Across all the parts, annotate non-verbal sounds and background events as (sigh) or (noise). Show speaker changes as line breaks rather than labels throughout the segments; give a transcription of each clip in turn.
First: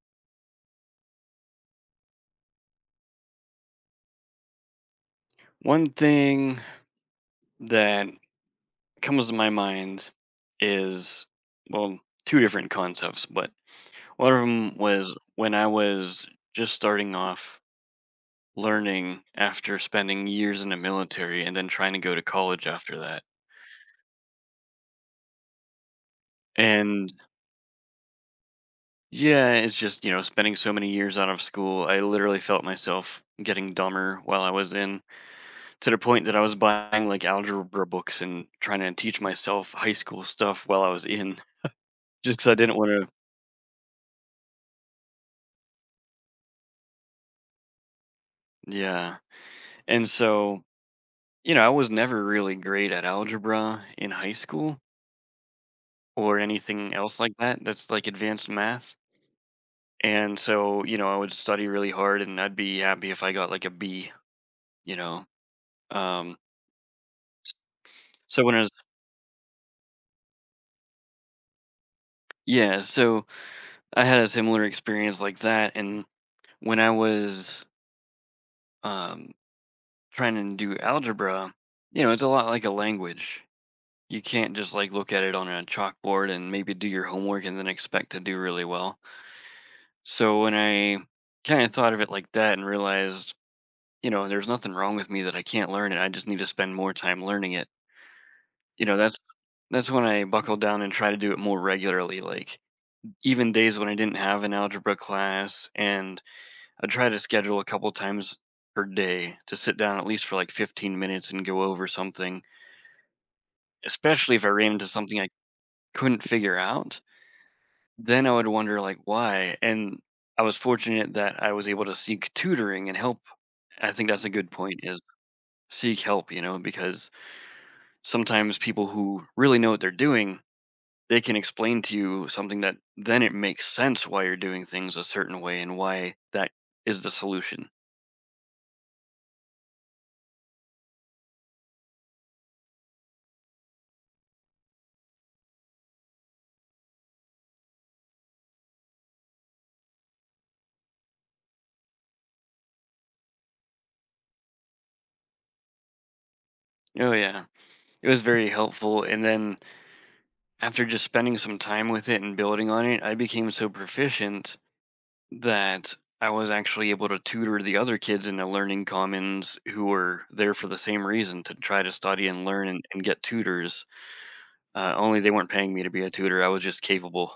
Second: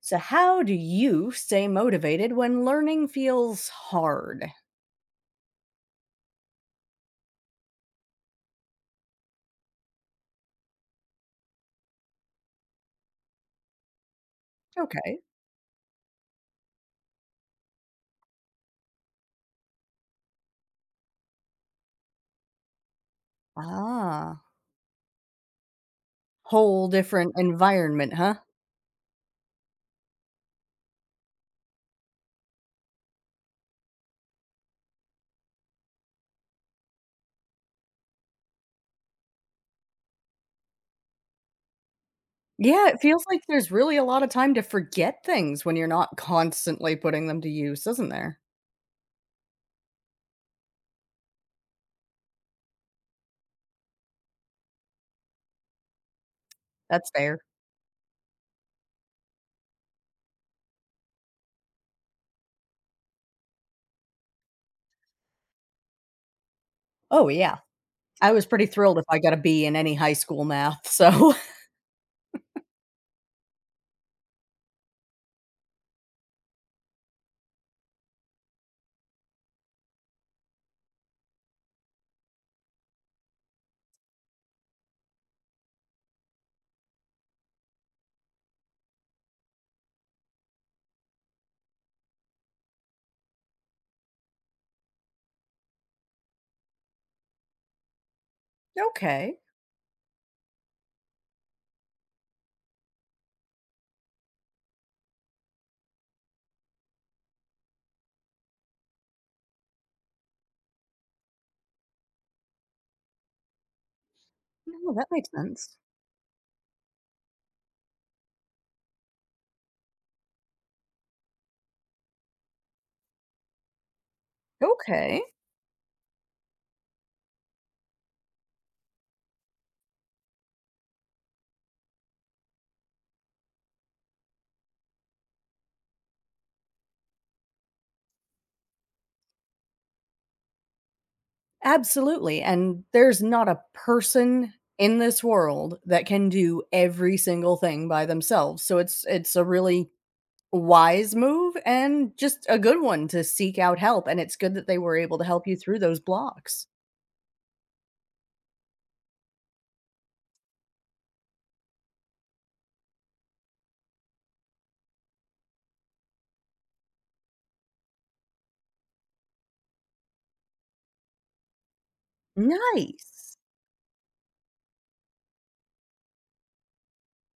So, how do you stay motivated when learning feels hard?
One thing that comes to my mind is, well, two different concepts, but one of them was
Okay.
when I was just starting off learning after spending years in the military and then trying to go to college after that.
Ah, whole
And
different environment, huh?
yeah, it's just, spending so many years out of school, I literally felt myself getting dumber while I was in, to the point that I was buying like algebra books and trying to teach myself high school stuff while I was in, just because I didn't
Yeah,
want
it
to.
feels like there's really a lot of time to forget things when you're not constantly putting them to use, doesn't there?
Yeah. And so, I was never really great at algebra in high school or anything
That's
else like
fair.
that. That's like advanced math. And so, I would study really hard and I'd be happy if I got like a B, you know. Um
Oh, yeah. I was
so when I
pretty
was
thrilled if I got a B in any high school math. So,
yeah, so I had a similar experience like that, and when I was um trying to do algebra. It's a lot like a language. You can't just like look at it on a chalkboard and maybe do your homework and then expect to do really well. So when I kind of thought of it like that and realized, there's nothing wrong with me that I can't learn it. I just need to spend more time learning it.
(laughs)
You know, that's
okay.
that's when I buckled down and try to do it more regularly, like even days when I didn't have an algebra class, and I try to schedule a couple times per day to sit down at least for like 15 minutes and go over something, especially if I ran into
No, that
something I
makes sense.
couldn't figure out. Then I would wonder like why. And I was fortunate that I was able to seek tutoring and help. I think that's a good point, is
Okay.
seek help, because sometimes people who really know what they're doing, they can explain to you something that then it makes sense why you're doing things a certain way and why that is the solution.
Absolutely, and there's not a person in this world that can do every single thing by themselves, so it's a really wise move and just a good one to seek out help, and it's good that they were able to help you through those blocks.
Oh, yeah. It was very helpful, and then after just spending some time with it and building on it, I became so proficient that I was actually able to tutor the other kids in the Learning Commons who were there for the same reason, to try to study and learn, and get
Nice.
tutors. Only they weren't paying me to be a tutor, I was just capable.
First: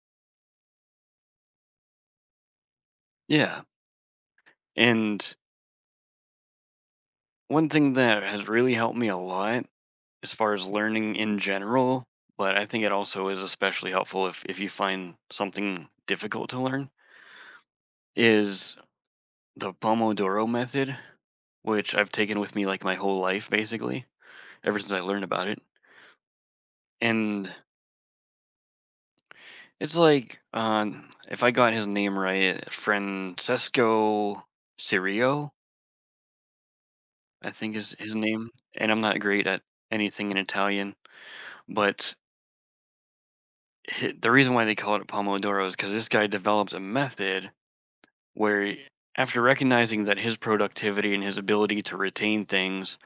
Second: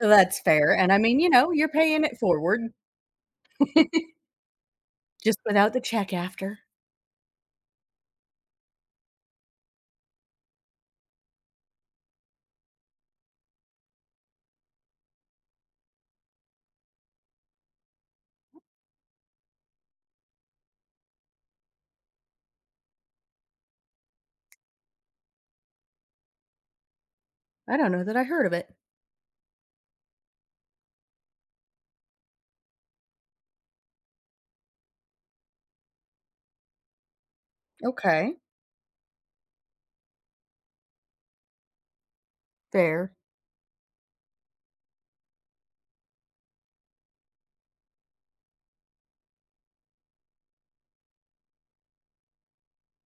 That's fair, and I mean, you know, you're paying it forward.
Yeah.
(laughs)
And
Just without the check after.
one thing that has really helped me a lot as far as learning in general, but I think it also is especially helpful if you find something difficult to learn, is the Pomodoro method, which I've taken with me like my whole life basically, ever since I learned about it. And
I don't know that I heard of it.
it's like, if I got his name right, Francesco Cirio, I think is his
Okay.
name. And I'm not great at anything in Italian, but
Fair.
the reason why they call it Pomodoro is because this guy develops a method where, after recognizing that his productivity and his ability to retain things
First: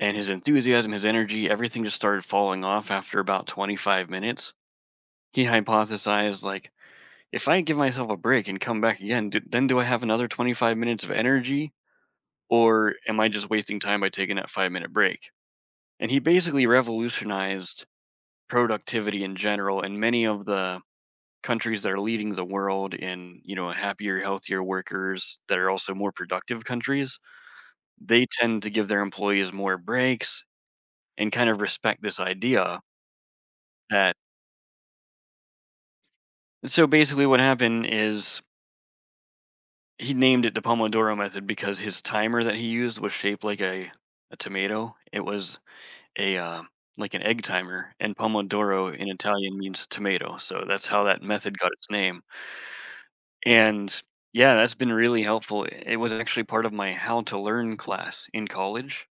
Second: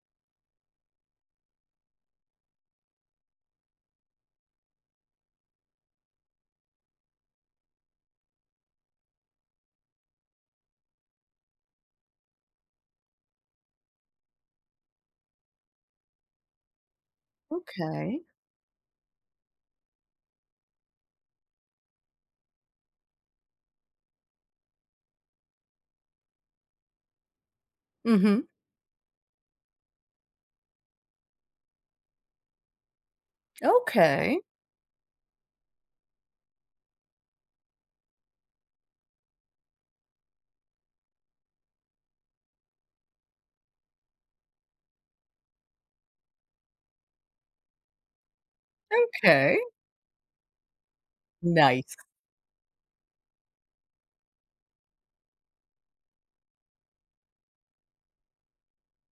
and his enthusiasm, his energy, everything just started falling off after about 25 minutes, he hypothesized, like, if I give myself a break and come back again, then do I have another 25 minutes of energy, or am I just wasting time by taking that 5-minute break? And he basically revolutionized
Okay.
productivity in general, and many of the countries that are leading the world in, happier, healthier workers that are also more productive countries, they
Mhm.
tend to give their employees more breaks and kind of respect this idea that.
Okay.
So basically what happened is, he named it the Pomodoro method because his timer that he used was shaped like a tomato. It was a, like an egg timer, and Pomodoro in
Okay.
Italian means tomato, so that's how that method got its
Nice.
name. And yeah, that's been really helpful. It was actually part of my how to learn class in college,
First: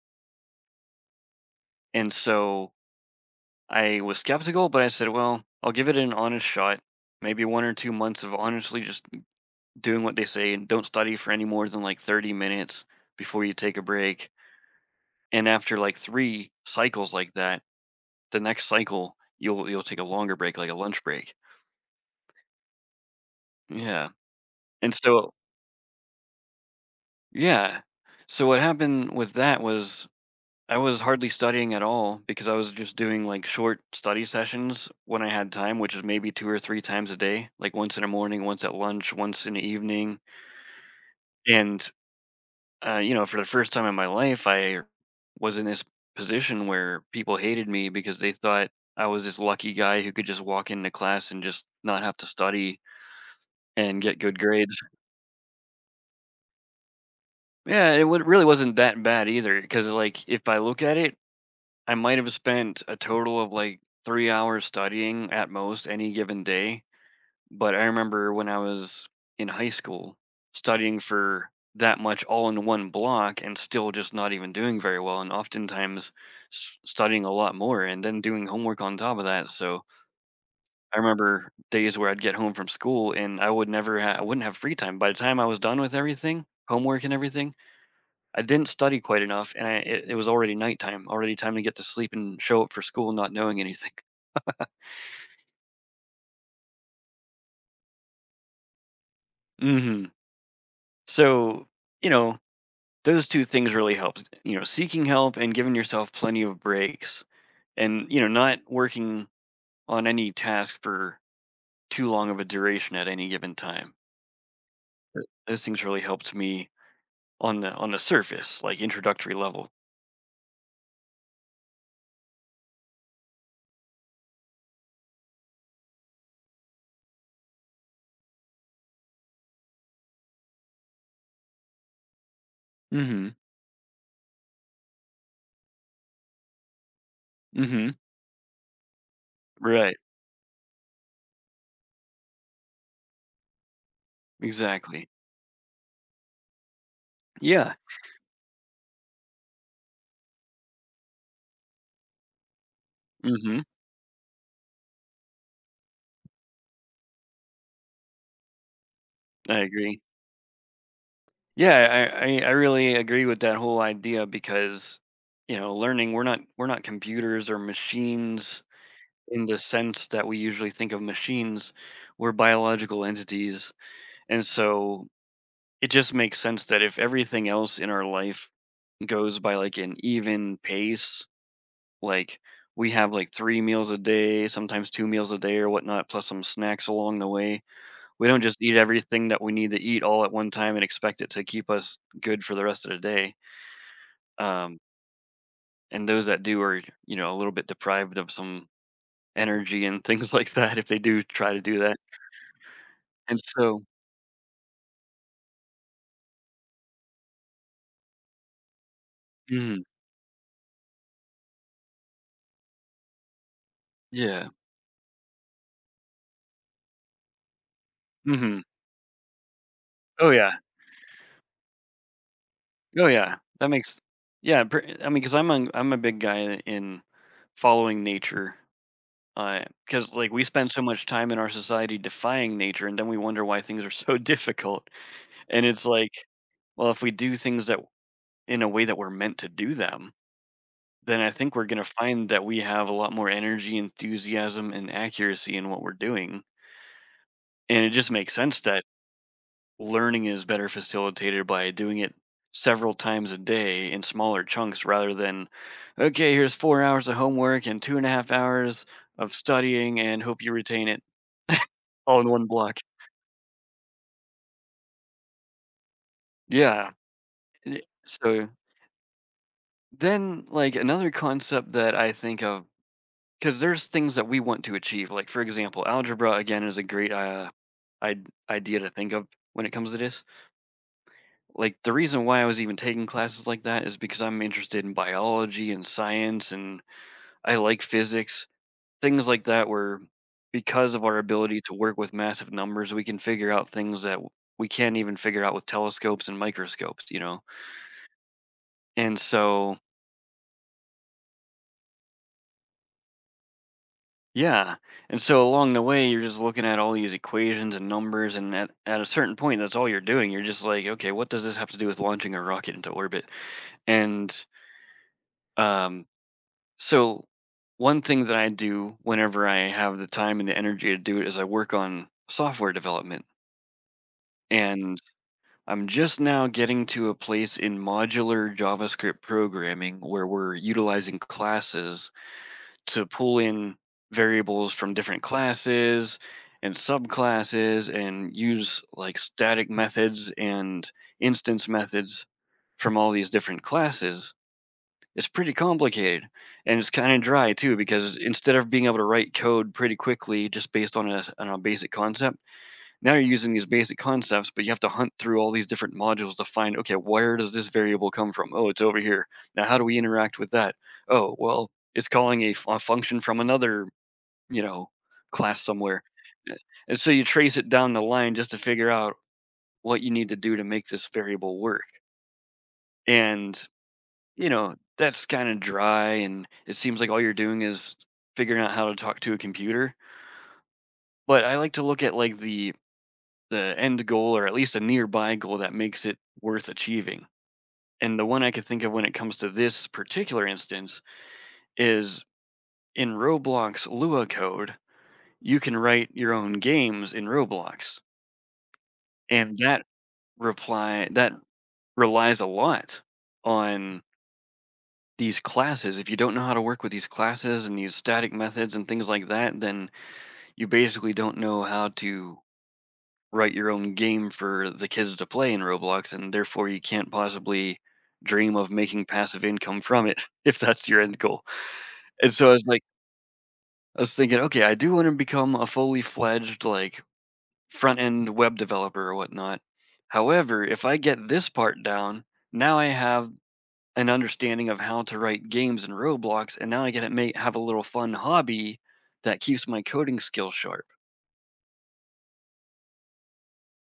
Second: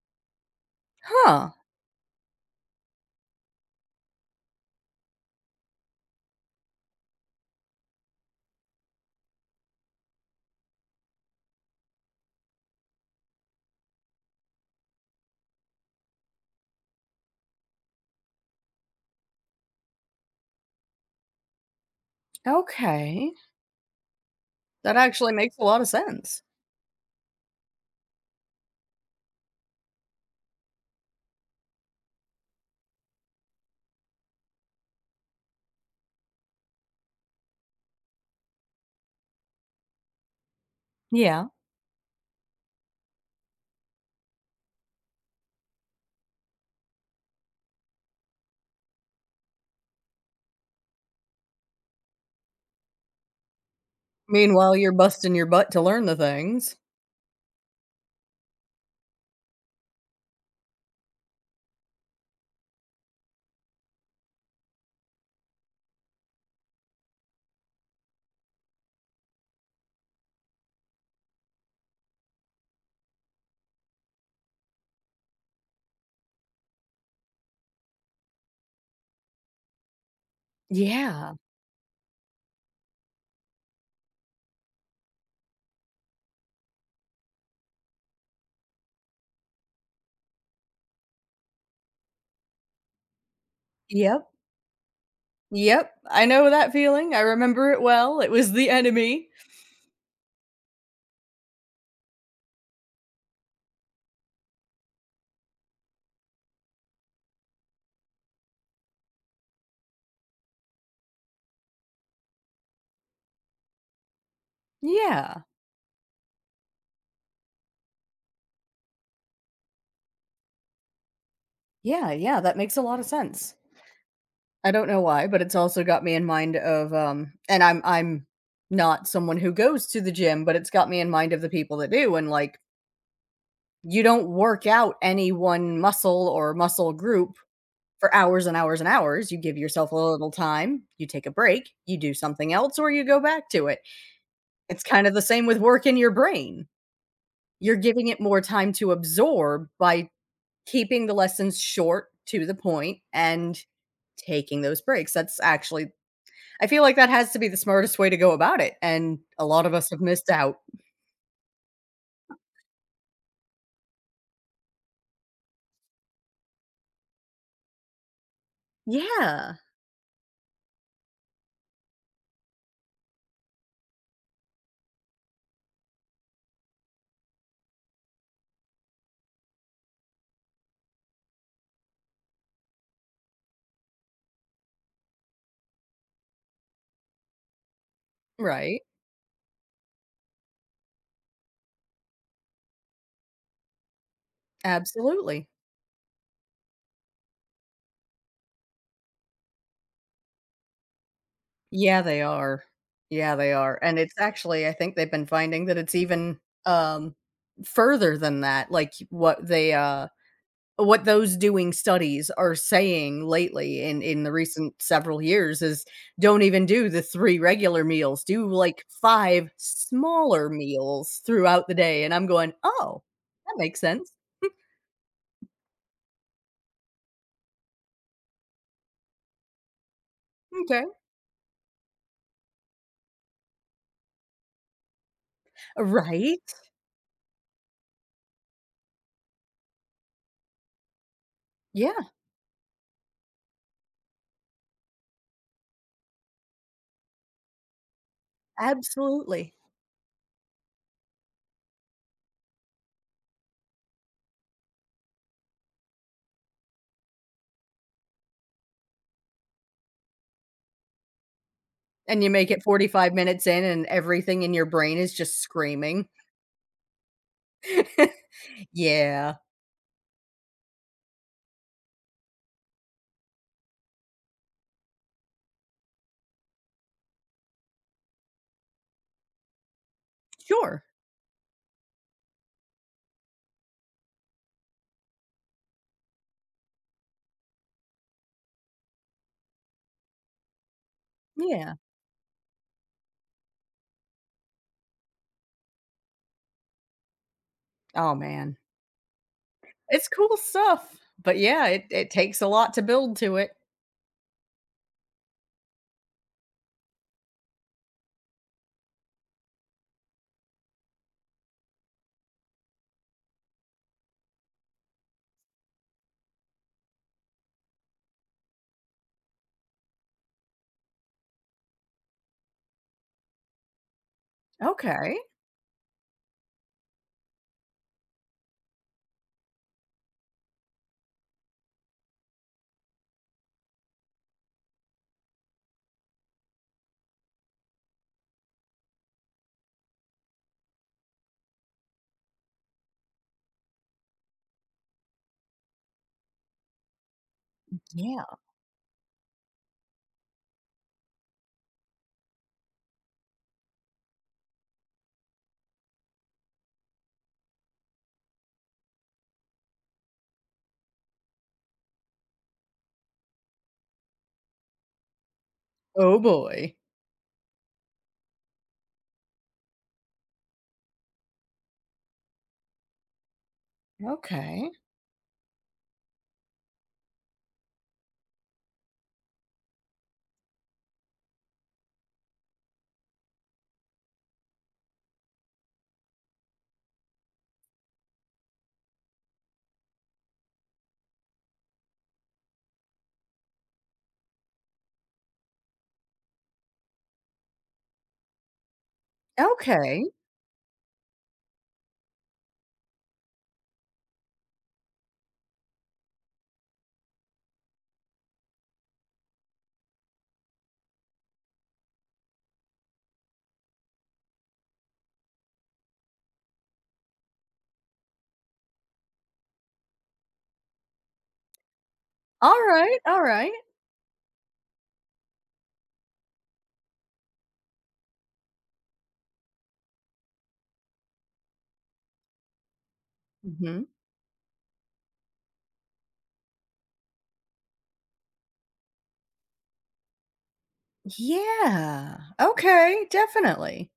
Huh.
and so I was skeptical, but I said, "Well, I'll give it an honest shot." Maybe 1 or 2 months of honestly just doing what they say, and don't study for any more than, like, 30 minutes before you take a break. And after like 3 cycles like that, the next cycle, you'll take a longer break, like a lunch break.
Okay.
Yeah. And
That actually
so,
makes a lot of sense.
yeah. So what happened with that was, I was hardly studying at all because I was just doing like short study sessions when I had time, which is maybe 2 or 3 times a day, like once in the morning, once at lunch, once in the evening.
Yeah.
And for the first time in my life, I was in this position where people hated me because they thought I was this lucky guy who could just walk into class and just not have to study and get good grades.
Meanwhile, you're busting your butt to learn the things.
Yeah, it really wasn't that bad either. Because, like, if I look at it, I might have spent a total of like 3 hours studying at most any given day. But I remember when I was in high school studying for that much all in one block and still just not even doing very well, and oftentimes studying a lot more and then doing homework on top of that. So I
Yeah.
remember days where I'd get home from school and I wouldn't have free time. By the time I was done with everything, homework and everything, I didn't study quite enough, and it was already nighttime, already time to get to sleep and show up for school, not knowing anything.
Yep. Yep, I know that feeling, I remember it well, it was the enemy.
(laughs) Hmm. So, you know, those two things really helps, seeking help and giving yourself plenty of breaks, and not working on any task for too long of a duration at any given time.
Yeah.
Those things really helped me on the surface, like, introductory level.
Yeah, yeah, that makes a lot of sense. I don't know why, but it's also got me in mind of, and I'm not someone who goes to the gym, but it's got me in mind of the people that do, and, like,
Mhm.
you don't work out any one muscle or muscle group
Mhm.
for hours and hours and hours. You give yourself a
Right.
little time, you take a break, you do something else, or you go back to it. It's kind
Exactly.
of the same with work in your brain.
Yeah.
You're giving it more time to absorb by keeping the lessons short to the point and
Mhm.
taking those breaks. That's actually, I feel like that has to be the smartest way to go about it. And a
I
lot of us have
agree.
missed out.
Yeah. I really agree with that whole idea, because learning, we're not computers or machines in
Yeah,
the sense that we usually think of machines, we're biological entities. And so it just makes sense that if everything else in our life goes by like an even pace, like, we have like three meals a day, sometimes two meals a day or whatnot, plus some snacks along the way. We don't just eat
right.
everything that we need to eat all at one time and expect it to keep us good for the rest of the day. Um,
Absolutely.
and those that do are, a little bit deprived of some energy and (laughs) things like that if they do try to do that.
Yeah, they are. Yeah,
And
they are,
so.
and it's actually I think they've been finding that it's even, um, further than that, like,
Mhm.
what those doing studies are saying lately in the
Yeah.
recent several years is don't even do the 3 regular meals, do,
Mhm.
like, 5
Oh,
smaller
yeah.
meals throughout the day, and I'm going, "Oh,
Oh, yeah.
that
That
makes
makes.
sense.
Yeah,
(laughs)
pre I mean, because 'cause I'm a big guy in following nature, because like, we spend so
Okay."
much time in our society defying nature, and then we wonder why things are so (laughs) difficult, and it's like,
Right?
well, if we do things that in a way that we're meant to do them, then I think we're gonna
Yeah,
find that we have a lot more energy, enthusiasm, and accuracy in what we're doing, and it just makes sense that
absolutely,
learning is better facilitated by doing it several times a day in smaller chunks rather than, okay, here's 4 hours of homework and 2.5 hours of studying and hope you retain it all
and
in
you
one
make it
block.
45 minutes in and everything in your brain is just screaming.
Yeah. y-
(laughs)
so
Yeah.
then like another concept that I think of, because there's things that we want to achieve, like for example algebra again is a great, I- idea to think of when it comes to this.
Sure.
Like, the reason why I was even taking classes like that is because I'm interested in biology and science, and I like physics, things like that, where, because of our ability
Yeah.
to work with massive numbers, we can figure out things that we can't even figure out with telescopes and microscopes.
Oh, man.
And so,
It's cool stuff. But, yeah, it takes a lot to build to it.
yeah. And so along the way, you're just looking at all these equations and numbers, and at a certain point, that's all you're doing. You're just like, okay, what does this have to do with launching a rocket into orbit? And um so one thing that I do whenever I have the time and the energy to do it is I work on software development. And
Okay.
I'm just now getting to a place in modular JavaScript programming where we're utilizing classes to pull in variables from different classes and subclasses and use like static methods and instance methods from all these different classes. It's pretty complicated and it's kind of dry too because
Yeah.
instead of being able to write code pretty quickly just based on on a basic concept, now you're using these basic concepts, but you have to hunt through all these different modules to find, okay, where does this variable come from? Oh, it's over here. Now, how do we interact with that? Oh, well, it's calling a function from another, you know, class somewhere.
Oh,
Uh,
boy.
And so you trace it down the line just to figure out what you need to do to make this variable work. And, you
Okay.
know, that's kind of dry. And it seems like all you're doing is figuring out how to talk to a computer. But I like to look at like the end goal or at least a nearby goal that makes it worth achieving. And the one I could think of when it comes to this particular instance is in Roblox Lua code, you can write your own games in Roblox. And that
Okay.
reply that relies a lot on these classes. If you don't know how to work with these classes and these static methods and things like that, then you basically don't know how to write your own game for the kids to play in Roblox, and therefore you can't possibly dream of making passive income from it (laughs) if that's your end goal. And so I was like,
Alright, alright.
I was thinking, okay, I do want to become a fully fledged like front end web developer or whatnot. However, if I get this part down, now I have
Mhm.
an understanding of how to write games in Roblox, and now I get to make have a little fun hobby that keeps my coding skills sharp.
Yeah. Okay, definitely.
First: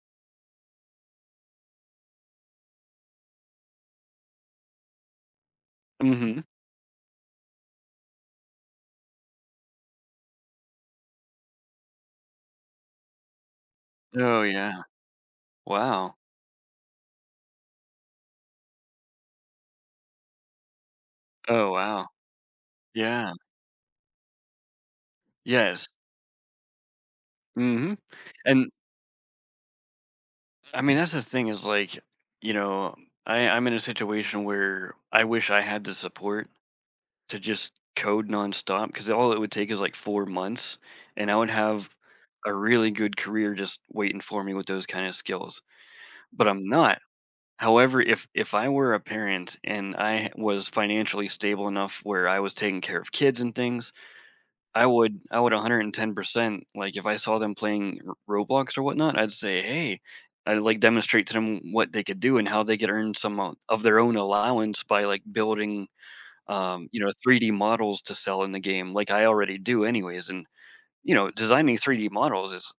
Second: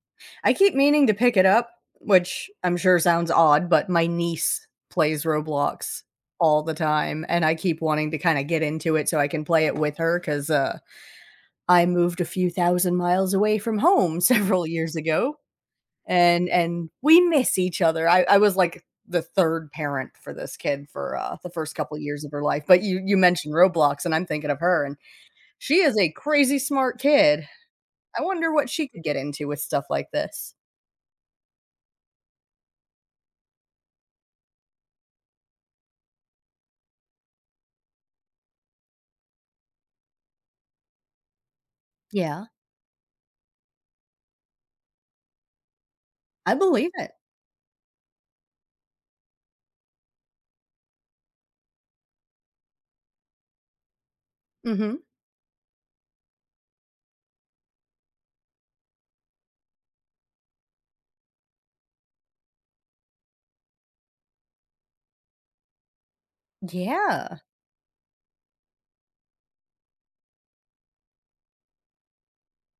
I keep meaning to pick it up, which I'm sure sounds odd, but my niece plays Roblox
Hmm.
all the time, and I keep wanting to kinda get into it so I can play it with her I moved a few thousand miles away from home (laughs)
Oh
several
yeah.
years ago,
Wow.
and we miss each other. I was, like, the 3rd parent for this kid for, the
Oh
first couple
wow.
years of her life, but you
Yeah.
mentioned Roblox, and I'm thinking of her, and she
Yes.
is a crazy smart kid.
Mhm.
I wonder what
And
she could get into with stuff like this.
I mean, that's the thing is like, you know, I'm in a situation where I wish I had the support to just code nonstop because all it would take is like 4 months and I would have
Yeah,
a really good career just waiting for me with those kind of skills. But
I
I'm
believe
not.
it.
However, if I were a parent and I was financially stable enough where I was taking care of kids and things, I
Mhm.
would I would 110%, like, if I saw them playing R Roblox or whatnot, I'd say, "Hey." I'd, like, demonstrate to them what they could do and how they could earn some o of their own allowance by, like, building, you know,
Yeah.
3D models to sell in the game, like I already do anyways, and, you know, designing 3D models is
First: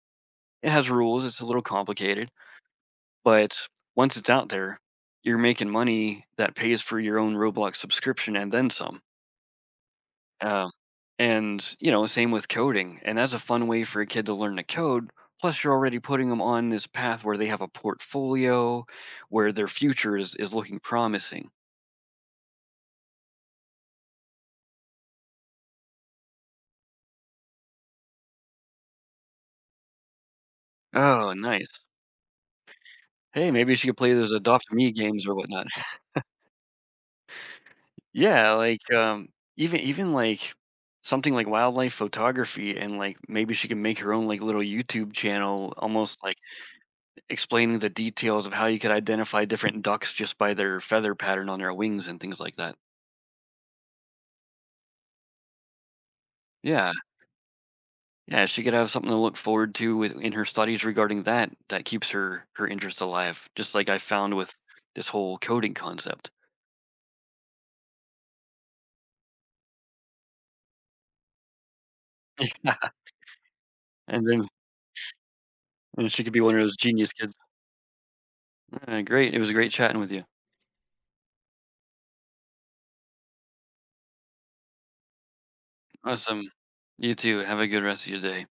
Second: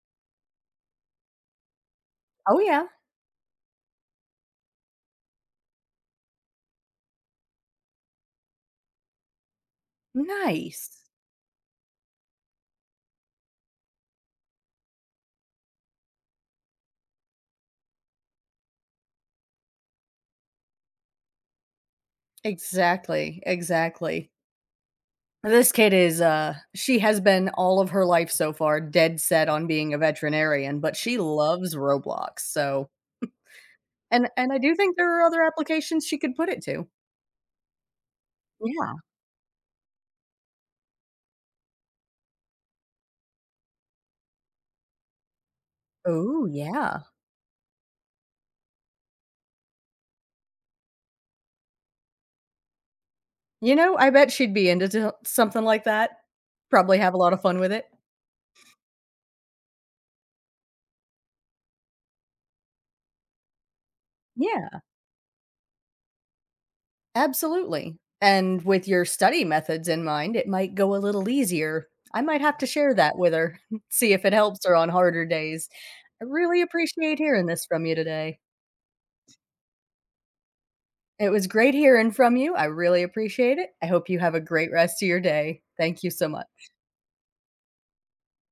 it has rules, it's a little complicated,
Oh, yeah.
but once it's out there, you're making money that pays for your own Roblox subscription and then some. Um,
Nice.
and you know, same with coding, and that's a fun way for a kid to learn to code. Plus, you're already putting them on this path where they have a portfolio, where their future is looking promising.
Exactly, exactly. This kid is, she has been all of her life so far dead set on being a veterinarian, but she
Oh,
loves
nice.
Roblox, so
Hey, maybe she could play those
and I
Adopt
do
Me
think there are
games or
other
whatnot. (laughs)
applications she could put it to.
Yeah, like
Yeah.
even like something like wildlife photography, and like maybe she can make her own like little YouTube channel, almost like
Oh, yeah.
explaining the details of how you could identify different ducks just by their feather pattern on their wings and things like that.
You know, I bet she'd be into to something like that.
Yeah,
Probably have a lot of fun with it.
yeah, she could have something to look forward to with in her studies regarding that. That keeps her interest alive, just like I found with
Yeah,
this whole coding concept.
absolutely. And with your study methods in mind, it might go a little easier. I might have to share
(laughs)
that with her, (laughs) see if
And
it
then
helps her on harder days.
and she
I
could be one
really
of those genius
appreciate
kids.
hearing this from you today.
Great, it was great chatting with you.
It was great hearing from you. I really appreciate it. I hope you have a great rest of your day. Thank you so
Awesome.
much.
You too. Have a good rest of your day.